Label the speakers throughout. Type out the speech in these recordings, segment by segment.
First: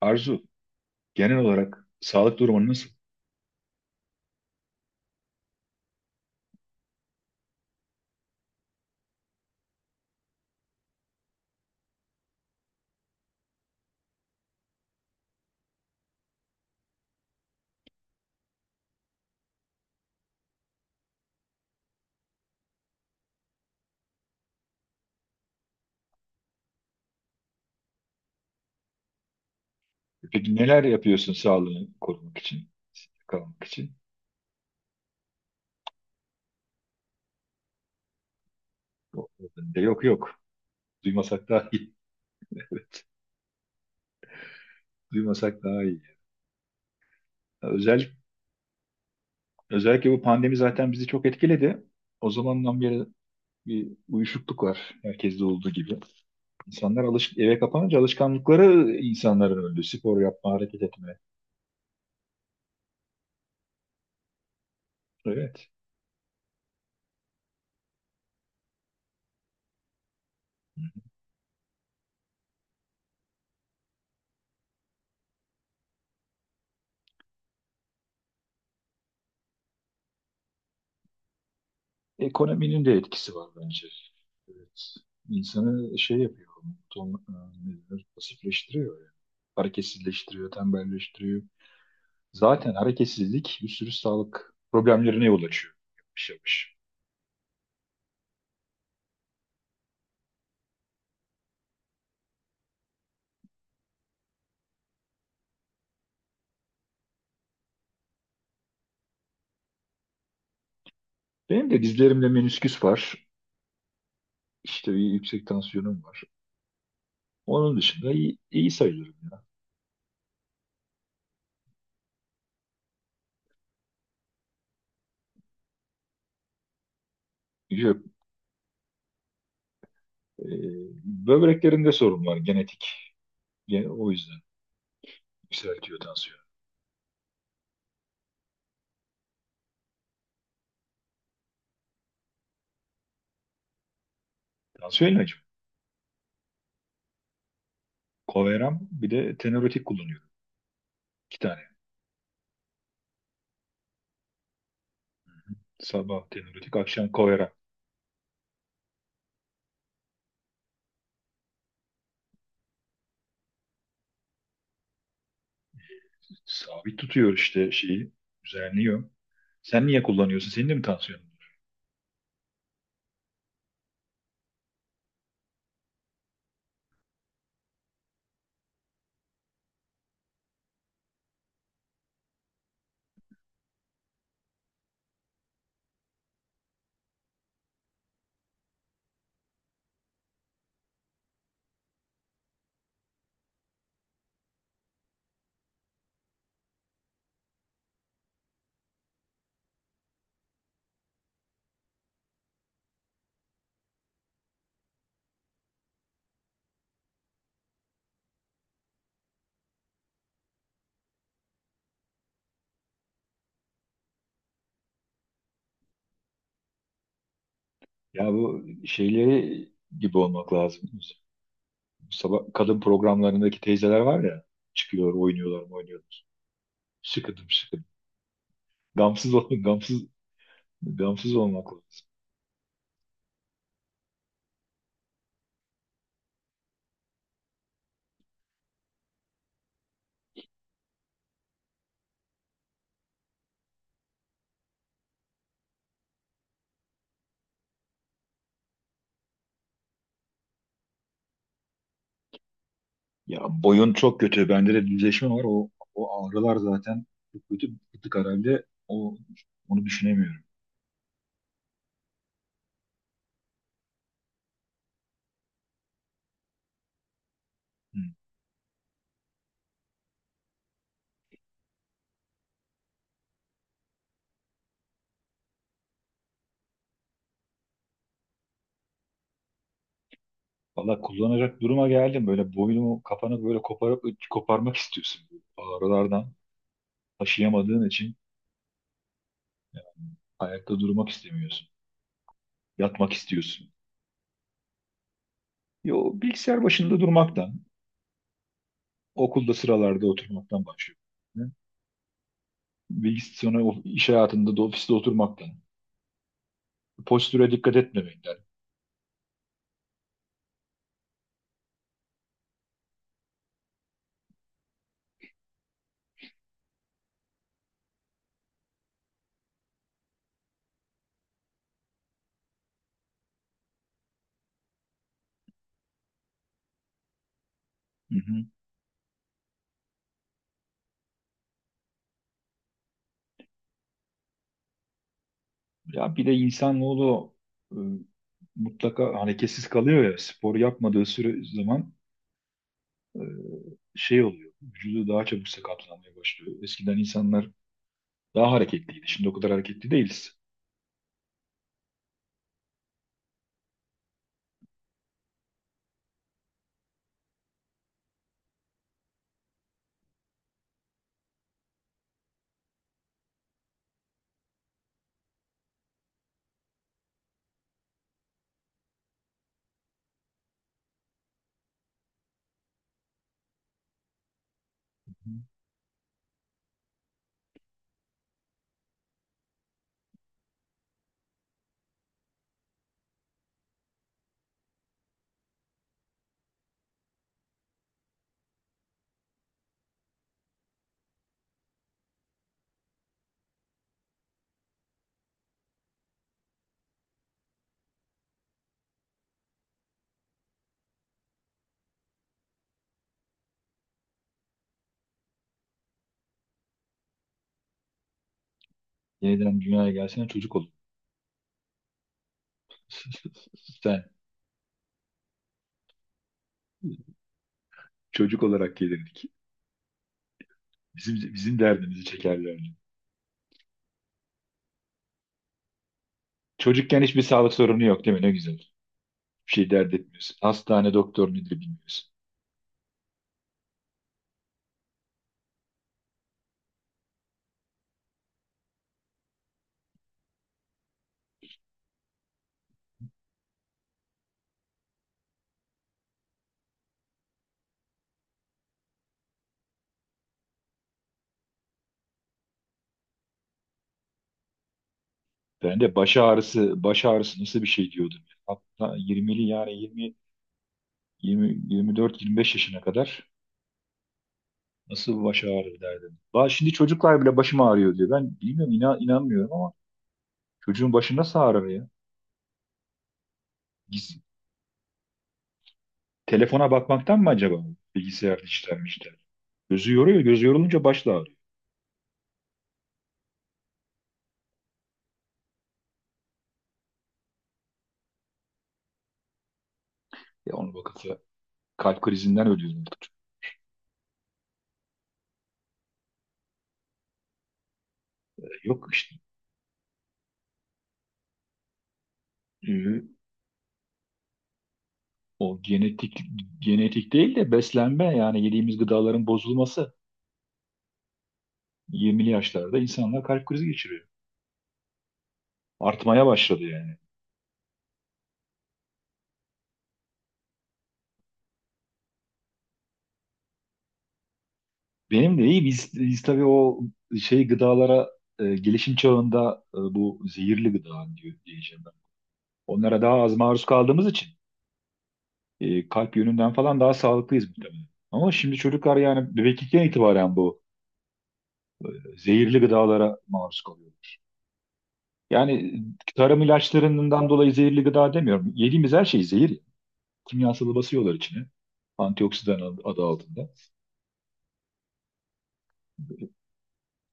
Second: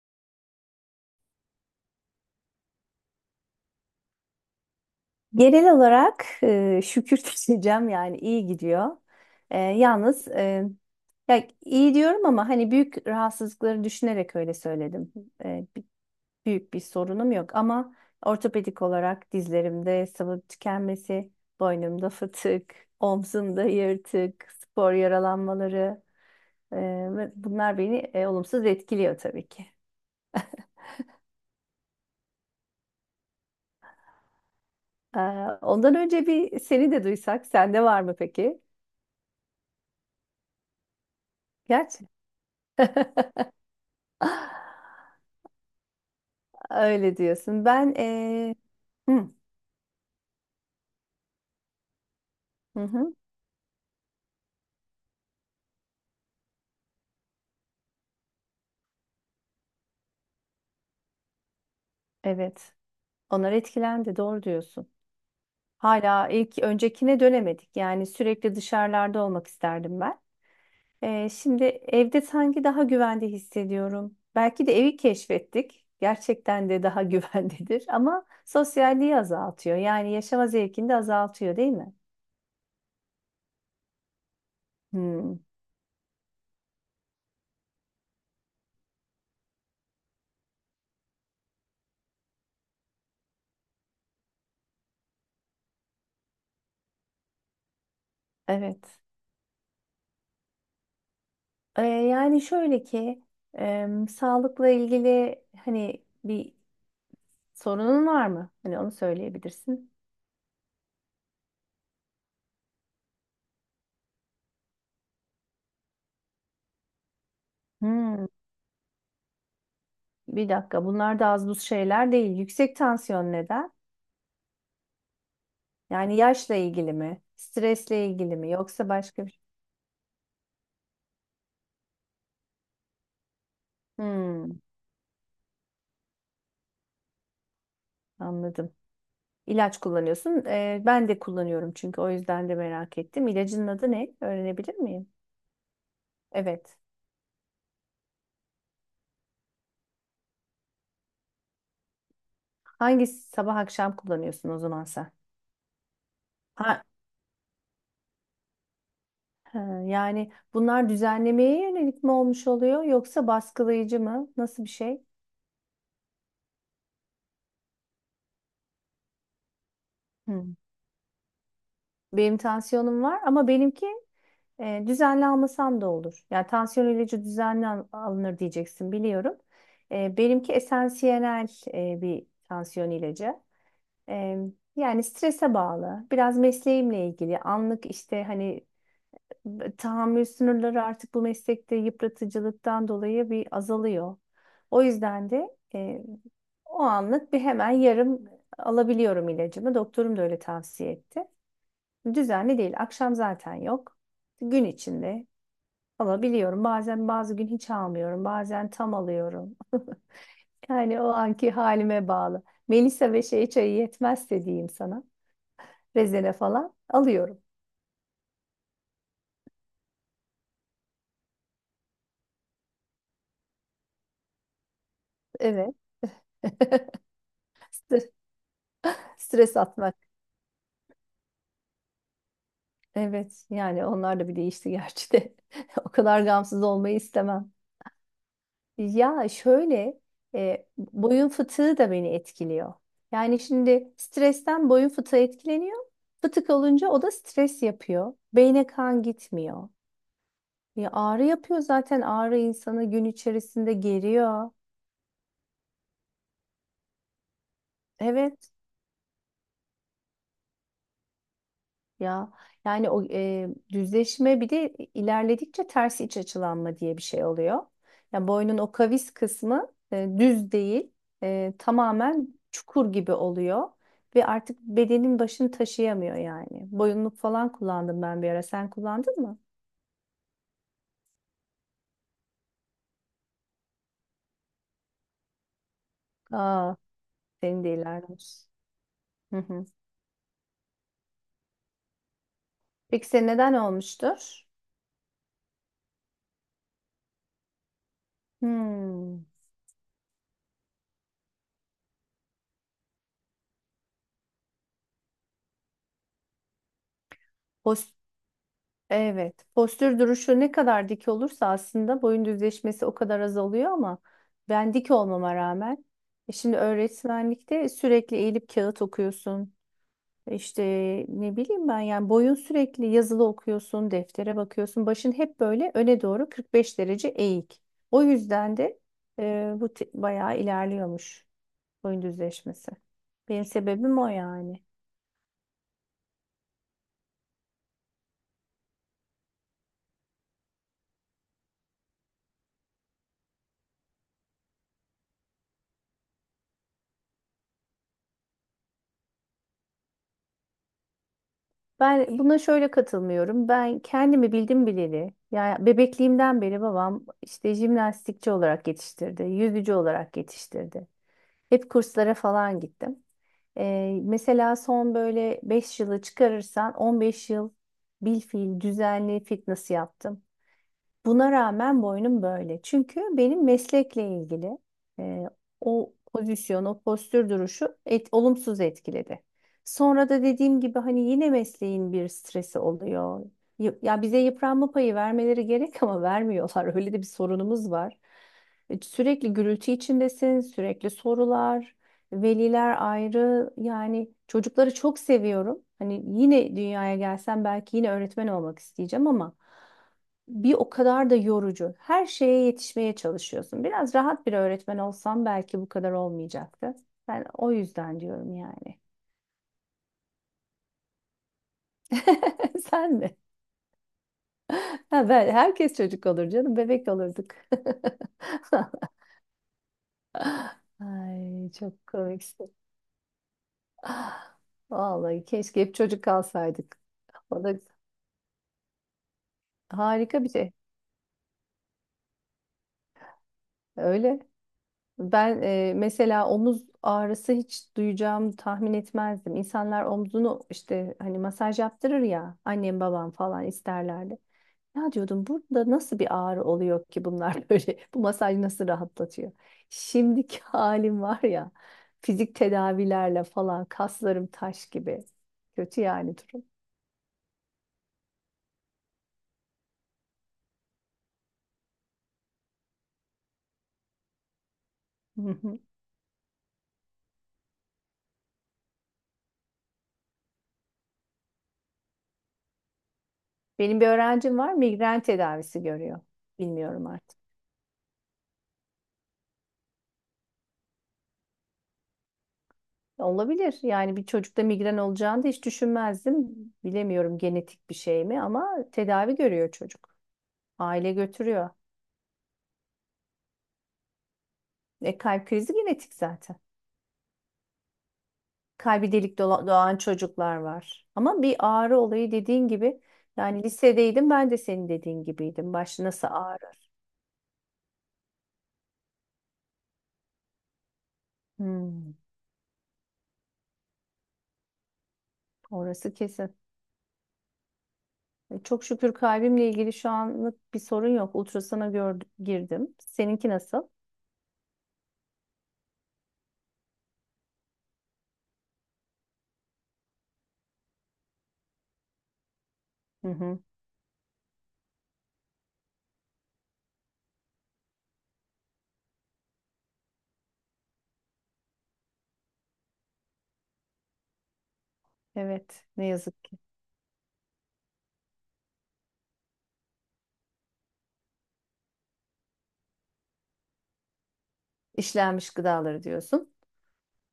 Speaker 1: Arzu, genel olarak sağlık durumun nasıl?
Speaker 2: Genel olarak şükür diyeceğim yani iyi gidiyor. E, yalnız e, ya iyi diyorum ama hani büyük rahatsızlıkları düşünerek öyle söyledim. E, bi- büyük bir sorunum yok ama ortopedik olarak dizlerimde sıvı tükenmesi, boynumda fıtık, omzumda yırtık, spor yaralanmaları e, ve bunlar beni olumsuz etkiliyor tabii ki.
Speaker 1: Peki neler yapıyorsun sağlığını korumak için, kalmak için?
Speaker 2: E, Ondan önce bir seni de duysak, sende var mı peki?
Speaker 1: Yok, yok. Yok. Duymasak daha iyi.
Speaker 2: Gerçi.
Speaker 1: Duymasak daha iyi.
Speaker 2: Öyle diyorsun. Ben
Speaker 1: Özel,
Speaker 2: hı,
Speaker 1: özellikle bu pandemi zaten bizi çok etkiledi. O zamandan
Speaker 2: hı
Speaker 1: beri
Speaker 2: hı,
Speaker 1: bir uyuşukluk var herkeste olduğu gibi. İnsanlar eve kapanınca alışkanlıkları insanların öldü. Spor yapma, hareket etme.
Speaker 2: evet. Onlar etkilendi. Doğru diyorsun.
Speaker 1: Evet.
Speaker 2: Hala ilk öncekine dönemedik. Yani sürekli dışarılarda olmak isterdim ben. Şimdi evde sanki daha güvende hissediyorum. Belki de evi keşfettik. Gerçekten de daha güvendedir. Ama sosyalliği azaltıyor. Yani yaşama zevkini de azaltıyor, değil mi?
Speaker 1: Ekonominin de etkisi var bence. Evet.
Speaker 2: Hmm,
Speaker 1: İnsanı şey yapıyor, ton, ne denir, pasifleştiriyor yani. Hareketsizleştiriyor, tembelleştiriyor. Zaten hareketsizlik bir sürü sağlık problemlerine yol açıyor. Yavaş yavaş.
Speaker 2: evet. Yani şöyle ki sağlıkla ilgili hani bir sorunun var mı? Hani onu söyleyebilirsin.
Speaker 1: Benim de dizlerimde menisküs var. İşte bir yüksek tansiyonum var. Onun dışında
Speaker 2: Hmm,
Speaker 1: iyi, iyi sayılırım ya.
Speaker 2: bir dakika. Bunlar da az buz şeyler değil. Yüksek tansiyon neden? Yani yaşla ilgili mi?
Speaker 1: Yok,
Speaker 2: Stresle ilgili mi? Yoksa başka bir şey?
Speaker 1: e, böbreklerimde sorun var genetik. O yüzden
Speaker 2: Hmm,
Speaker 1: yükseltiyor tansiyon.
Speaker 2: anladım. İlaç kullanıyorsun. Ben de kullanıyorum çünkü o yüzden de merak ettim. İlacın adı ne? Öğrenebilir miyim?
Speaker 1: Tansiyon ilacım.
Speaker 2: Evet.
Speaker 1: Coveram bir de tenorotik kullanıyorum. İki tane.
Speaker 2: Hangi sabah akşam kullanıyorsun o zaman sen?
Speaker 1: Sabah teoretik,
Speaker 2: Ha,
Speaker 1: akşam koyarak
Speaker 2: ha, yani bunlar düzenlemeye yönelik mi olmuş oluyor yoksa baskılayıcı mı? Nasıl bir şey?
Speaker 1: sabit tutuyor işte şeyi, düzenliyor. Sen niye
Speaker 2: Hı.
Speaker 1: kullanıyorsun? Senin de mi tansiyonun var?
Speaker 2: Benim tansiyonum var ama benimki düzenli almasam da olur. Yani tansiyon ilacı düzenli alınır diyeceksin biliyorum. Benimki esansiyel bir tansiyon ilacı. E, Yani strese bağlı, biraz mesleğimle ilgili, anlık işte hani tahammül sınırları artık bu meslekte yıpratıcılıktan dolayı bir azalıyor. O yüzden de o anlık bir hemen yarım alabiliyorum ilacımı. Doktorum da öyle tavsiye etti. Düzenli değil. Akşam zaten yok. Gün içinde alabiliyorum. Bazen bazı gün hiç almıyorum. Bazen tam alıyorum. Yani o anki halime bağlı. Melisa ve şey çayı yetmezse diyeyim sana. Rezene falan alıyorum.
Speaker 1: Ya bu şeyleri gibi olmak lazım. Sabah kadın programlarındaki teyzeler var ya, çıkıyor, oynuyorlar,
Speaker 2: Evet.
Speaker 1: oynuyorlar. Sıkıdım, sıkıdım.
Speaker 2: Stres
Speaker 1: Gamsız
Speaker 2: stres
Speaker 1: olmak,
Speaker 2: atmak.
Speaker 1: gamsız, gamsız olmak lazım.
Speaker 2: Evet. Yani onlar da bir değişti gerçi de. O kadar gamsız olmayı istemem. Ya şöyle boyun fıtığı da beni etkiliyor. Yani şimdi stresten boyun fıtığı etkileniyor. Fıtık olunca o da stres yapıyor. Beyne kan gitmiyor. Ya ağrı yapıyor zaten ağrı insanı gün
Speaker 1: Ya
Speaker 2: içerisinde
Speaker 1: boyun çok kötü.
Speaker 2: geriyor.
Speaker 1: Bende de düzleşme var. O, o ağrılar zaten çok kötü. Bıktık
Speaker 2: Evet.
Speaker 1: herhalde. O, onu düşünemiyorum.
Speaker 2: Ya yani o düzleşme bir de ilerledikçe ters iç açılanma diye bir şey oluyor.
Speaker 1: Hı.
Speaker 2: Yani boynun o kavis kısmı düz değil, tamamen çukur gibi oluyor ve artık bedenin başını taşıyamıyor yani. Boyunluk falan kullandım ben bir ara. Sen kullandın mı?
Speaker 1: Valla kullanacak duruma geldim. Böyle boynumu kapanıp böyle koparıp koparmak istiyorsun. Ağrılardan
Speaker 2: Aa, senin de
Speaker 1: taşıyamadığın için
Speaker 2: ilerlemiş. Hı hı.
Speaker 1: ayakta durmak istemiyorsun.
Speaker 2: Peki
Speaker 1: Yatmak
Speaker 2: senin neden
Speaker 1: istiyorsun.
Speaker 2: olmuştur?
Speaker 1: Yo, bilgisayar başında durmaktan,
Speaker 2: Hmm.
Speaker 1: okulda sıralarda oturmaktan başlıyor. Bilgisayar sonra iş hayatında da ofiste oturmaktan. Postüre dikkat etmemekten.
Speaker 2: Evet. Postür duruşu ne kadar dik olursa aslında boyun düzleşmesi o kadar azalıyor ama ben dik olmama rağmen e şimdi öğretmenlikte sürekli eğilip kağıt okuyorsun. İşte ne bileyim ben yani boyun sürekli yazılı okuyorsun, deftere bakıyorsun. Başın hep böyle öne doğru 45 derece eğik. O
Speaker 1: Hı hı.
Speaker 2: yüzden de bayağı ilerliyormuş boyun düzleşmesi. Benim sebebim o yani.
Speaker 1: Ya bir de insanoğlu e, mutlaka hareketsiz kalıyor ya spor yapmadığı süre zaman e, şey oluyor. Vücudu daha çabuk sakatlanmaya başlıyor. Eskiden insanlar daha hareketliydi. Şimdi o kadar hareketli değiliz.
Speaker 2: Ben buna şöyle katılmıyorum. Ben kendimi bildim bileli, yani bebekliğimden beri babam işte jimnastikçi olarak yetiştirdi, yüzücü olarak yetiştirdi. Hep kurslara falan gittim. Mesela son böyle 5 yılı çıkarırsan 15 yıl bilfiil düzenli fitness yaptım. Buna rağmen boynum böyle. Çünkü benim meslekle ilgili e,
Speaker 1: Hı.
Speaker 2: o pozisyon, o postür duruşu olumsuz etkiledi. Sonra da dediğim gibi hani yine mesleğin bir stresi oluyor. Ya bize yıpranma payı vermeleri gerek ama vermiyorlar. Öyle de bir sorunumuz var. Sürekli gürültü içindesin, sürekli sorular, veliler ayrı. Yani çocukları çok seviyorum. Hani yine dünyaya gelsem belki yine öğretmen olmak isteyeceğim ama bir o kadar da yorucu. Her şeye yetişmeye çalışıyorsun. Biraz rahat bir öğretmen olsam belki bu kadar olmayacaktı. Ben o yüzden diyorum yani.
Speaker 1: Yeniden dünyaya gelsen çocuk olun.
Speaker 2: Sen mi?
Speaker 1: Sen
Speaker 2: Ha, ben, herkes çocuk olur canım. Bebek olurduk.
Speaker 1: çocuk olarak gelirdik. Bizim
Speaker 2: Ay
Speaker 1: bizim
Speaker 2: çok
Speaker 1: derdimizi
Speaker 2: komiksin.
Speaker 1: çekerlerdi.
Speaker 2: Vallahi keşke hep çocuk kalsaydık.
Speaker 1: Çocukken hiçbir
Speaker 2: O
Speaker 1: sağlık
Speaker 2: da
Speaker 1: sorunu yok değil mi? Ne güzel. Bir şey dert
Speaker 2: harika bir
Speaker 1: etmiyorsun.
Speaker 2: şey.
Speaker 1: Hastane doktor nedir bilmiyorsun.
Speaker 2: Öyle. Ben mesela omuz ağrısı hiç duyacağımı tahmin etmezdim. İnsanlar omzunu işte hani masaj yaptırır ya annem babam falan isterlerdi. Ya diyordum burada nasıl bir ağrı oluyor ki bunlar böyle bu masaj nasıl rahatlatıyor? Şimdiki halim var ya fizik tedavilerle falan kaslarım taş gibi.
Speaker 1: Ben
Speaker 2: Kötü
Speaker 1: de
Speaker 2: yani
Speaker 1: baş
Speaker 2: durum.
Speaker 1: ağrısı, baş ağrısı nasıl bir şey diyordum. Hatta 20'li yani 20, 20, 24, 25 yaşına kadar nasıl baş ağrı derdim. Şimdi çocuklar bile başım ağrıyor diyor. Ben bilmiyorum inan, inanmıyorum ama çocuğun başı nasıl ağrır ya?
Speaker 2: Benim bir öğrencim var migren tedavisi görüyor.
Speaker 1: Telefona
Speaker 2: Bilmiyorum artık.
Speaker 1: bakmaktan mı acaba? Bilgisayar dijital dijital. Gözü yoruyor. Gözü yorulunca baş da ağrıyor.
Speaker 2: Olabilir. Yani bir çocukta migren olacağını da hiç düşünmezdim. Bilemiyorum genetik bir şey mi ama tedavi görüyor çocuk.
Speaker 1: Ya onu
Speaker 2: Aile
Speaker 1: bakınca
Speaker 2: götürüyor.
Speaker 1: kalp krizinden ölüyor artık.
Speaker 2: E kalp krizi genetik zaten.
Speaker 1: Yok
Speaker 2: Kalbi
Speaker 1: işte.
Speaker 2: doğan çocuklar var. Ama bir ağrı olayı dediğin gibi
Speaker 1: Ee,
Speaker 2: yani lisedeydim ben de senin dediğin gibiydim.
Speaker 1: o
Speaker 2: Baş nasıl
Speaker 1: genetik
Speaker 2: ağrır?
Speaker 1: değil de beslenme yani yediğimiz gıdaların bozulması
Speaker 2: Hmm,
Speaker 1: 20'li yaşlarda insanlar kalp krizi geçiriyor.
Speaker 2: orası
Speaker 1: Artmaya
Speaker 2: kesin.
Speaker 1: başladı yani.
Speaker 2: Çok şükür kalbimle ilgili şu anlık bir sorun yok. Ultrasana gördüm, girdim. Seninki nasıl?
Speaker 1: Benim de iyi biz tabii o şey gıdalara gelişim çağında bu zehirli gıda diyor, diyeceğim ben. Onlara
Speaker 2: Hı
Speaker 1: daha az
Speaker 2: hı.
Speaker 1: maruz kaldığımız için kalp yönünden falan daha sağlıklıyız muhtemelen. Ama şimdi çocuklar yani bebeklikten itibaren bu zehirli gıdalara maruz kalıyor.
Speaker 2: Evet,
Speaker 1: Yani
Speaker 2: ne yazık ki.
Speaker 1: tarım ilaçlarından dolayı zehirli gıda demiyorum. Yediğimiz her şey zehir. Kimyasalı basıyorlar içine. Antioksidan adı altında.
Speaker 2: İşlenmiş gıdaları diyorsun.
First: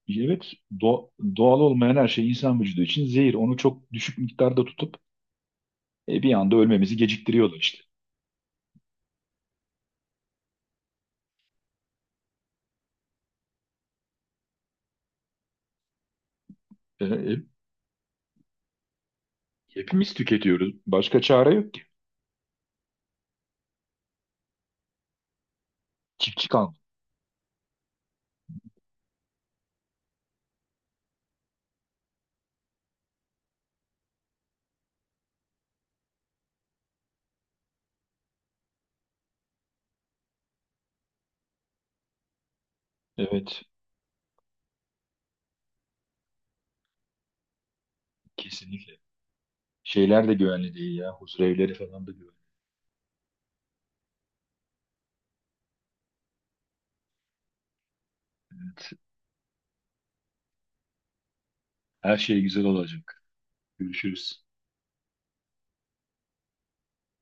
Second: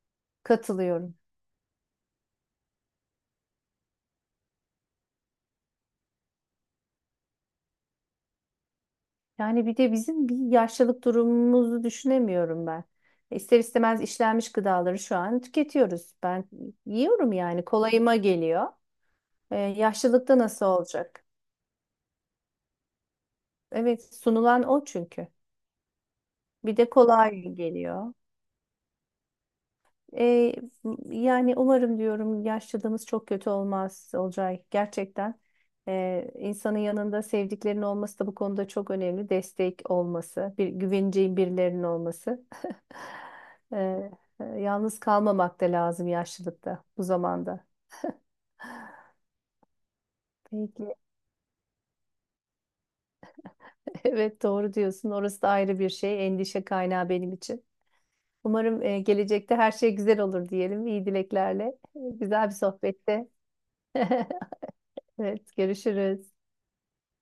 Speaker 1: Evet,
Speaker 2: Katılıyorum.
Speaker 1: doğal olmayan her şey insan vücudu için zehir. Onu çok düşük miktarda tutup bir anda ölmemizi geciktiriyorlar işte.
Speaker 2: Yani bir de bizim bir yaşlılık durumumuzu düşünemiyorum ben. İster istemez işlenmiş gıdaları şu an tüketiyoruz. Ben
Speaker 1: E,
Speaker 2: yiyorum
Speaker 1: e,
Speaker 2: yani kolayıma geliyor.
Speaker 1: hepimiz
Speaker 2: Yaşlılıkta nasıl
Speaker 1: tüketiyoruz. Başka
Speaker 2: olacak?
Speaker 1: çare yok ki.
Speaker 2: Evet sunulan o çünkü.
Speaker 1: Çiftçi kalmadı.
Speaker 2: Bir de kolay geliyor. Ee, Yani umarım diyorum yaşlılığımız çok kötü olmaz Olcay. Gerçekten insanın yanında sevdiklerinin olması da bu konuda çok önemli. Destek olması, bir güveneceğin birilerinin olması.
Speaker 1: Evet,
Speaker 2: Ee, Yalnız kalmamak da lazım yaşlılıkta bu zamanda.
Speaker 1: kesinlikle. Şeyler de güvenli
Speaker 2: Peki.
Speaker 1: değil ya. Huzurevleri falan da güvenli
Speaker 2: Evet doğru diyorsun. Orası da ayrı bir şey. Endişe kaynağı benim için. Umarım
Speaker 1: değil.
Speaker 2: gelecekte her şey güzel olur diyelim. İyi dileklerle.
Speaker 1: Her şey
Speaker 2: Güzel bir
Speaker 1: güzel olacak.
Speaker 2: sohbette.
Speaker 1: Görüşürüz.
Speaker 2: Evet görüşürüz.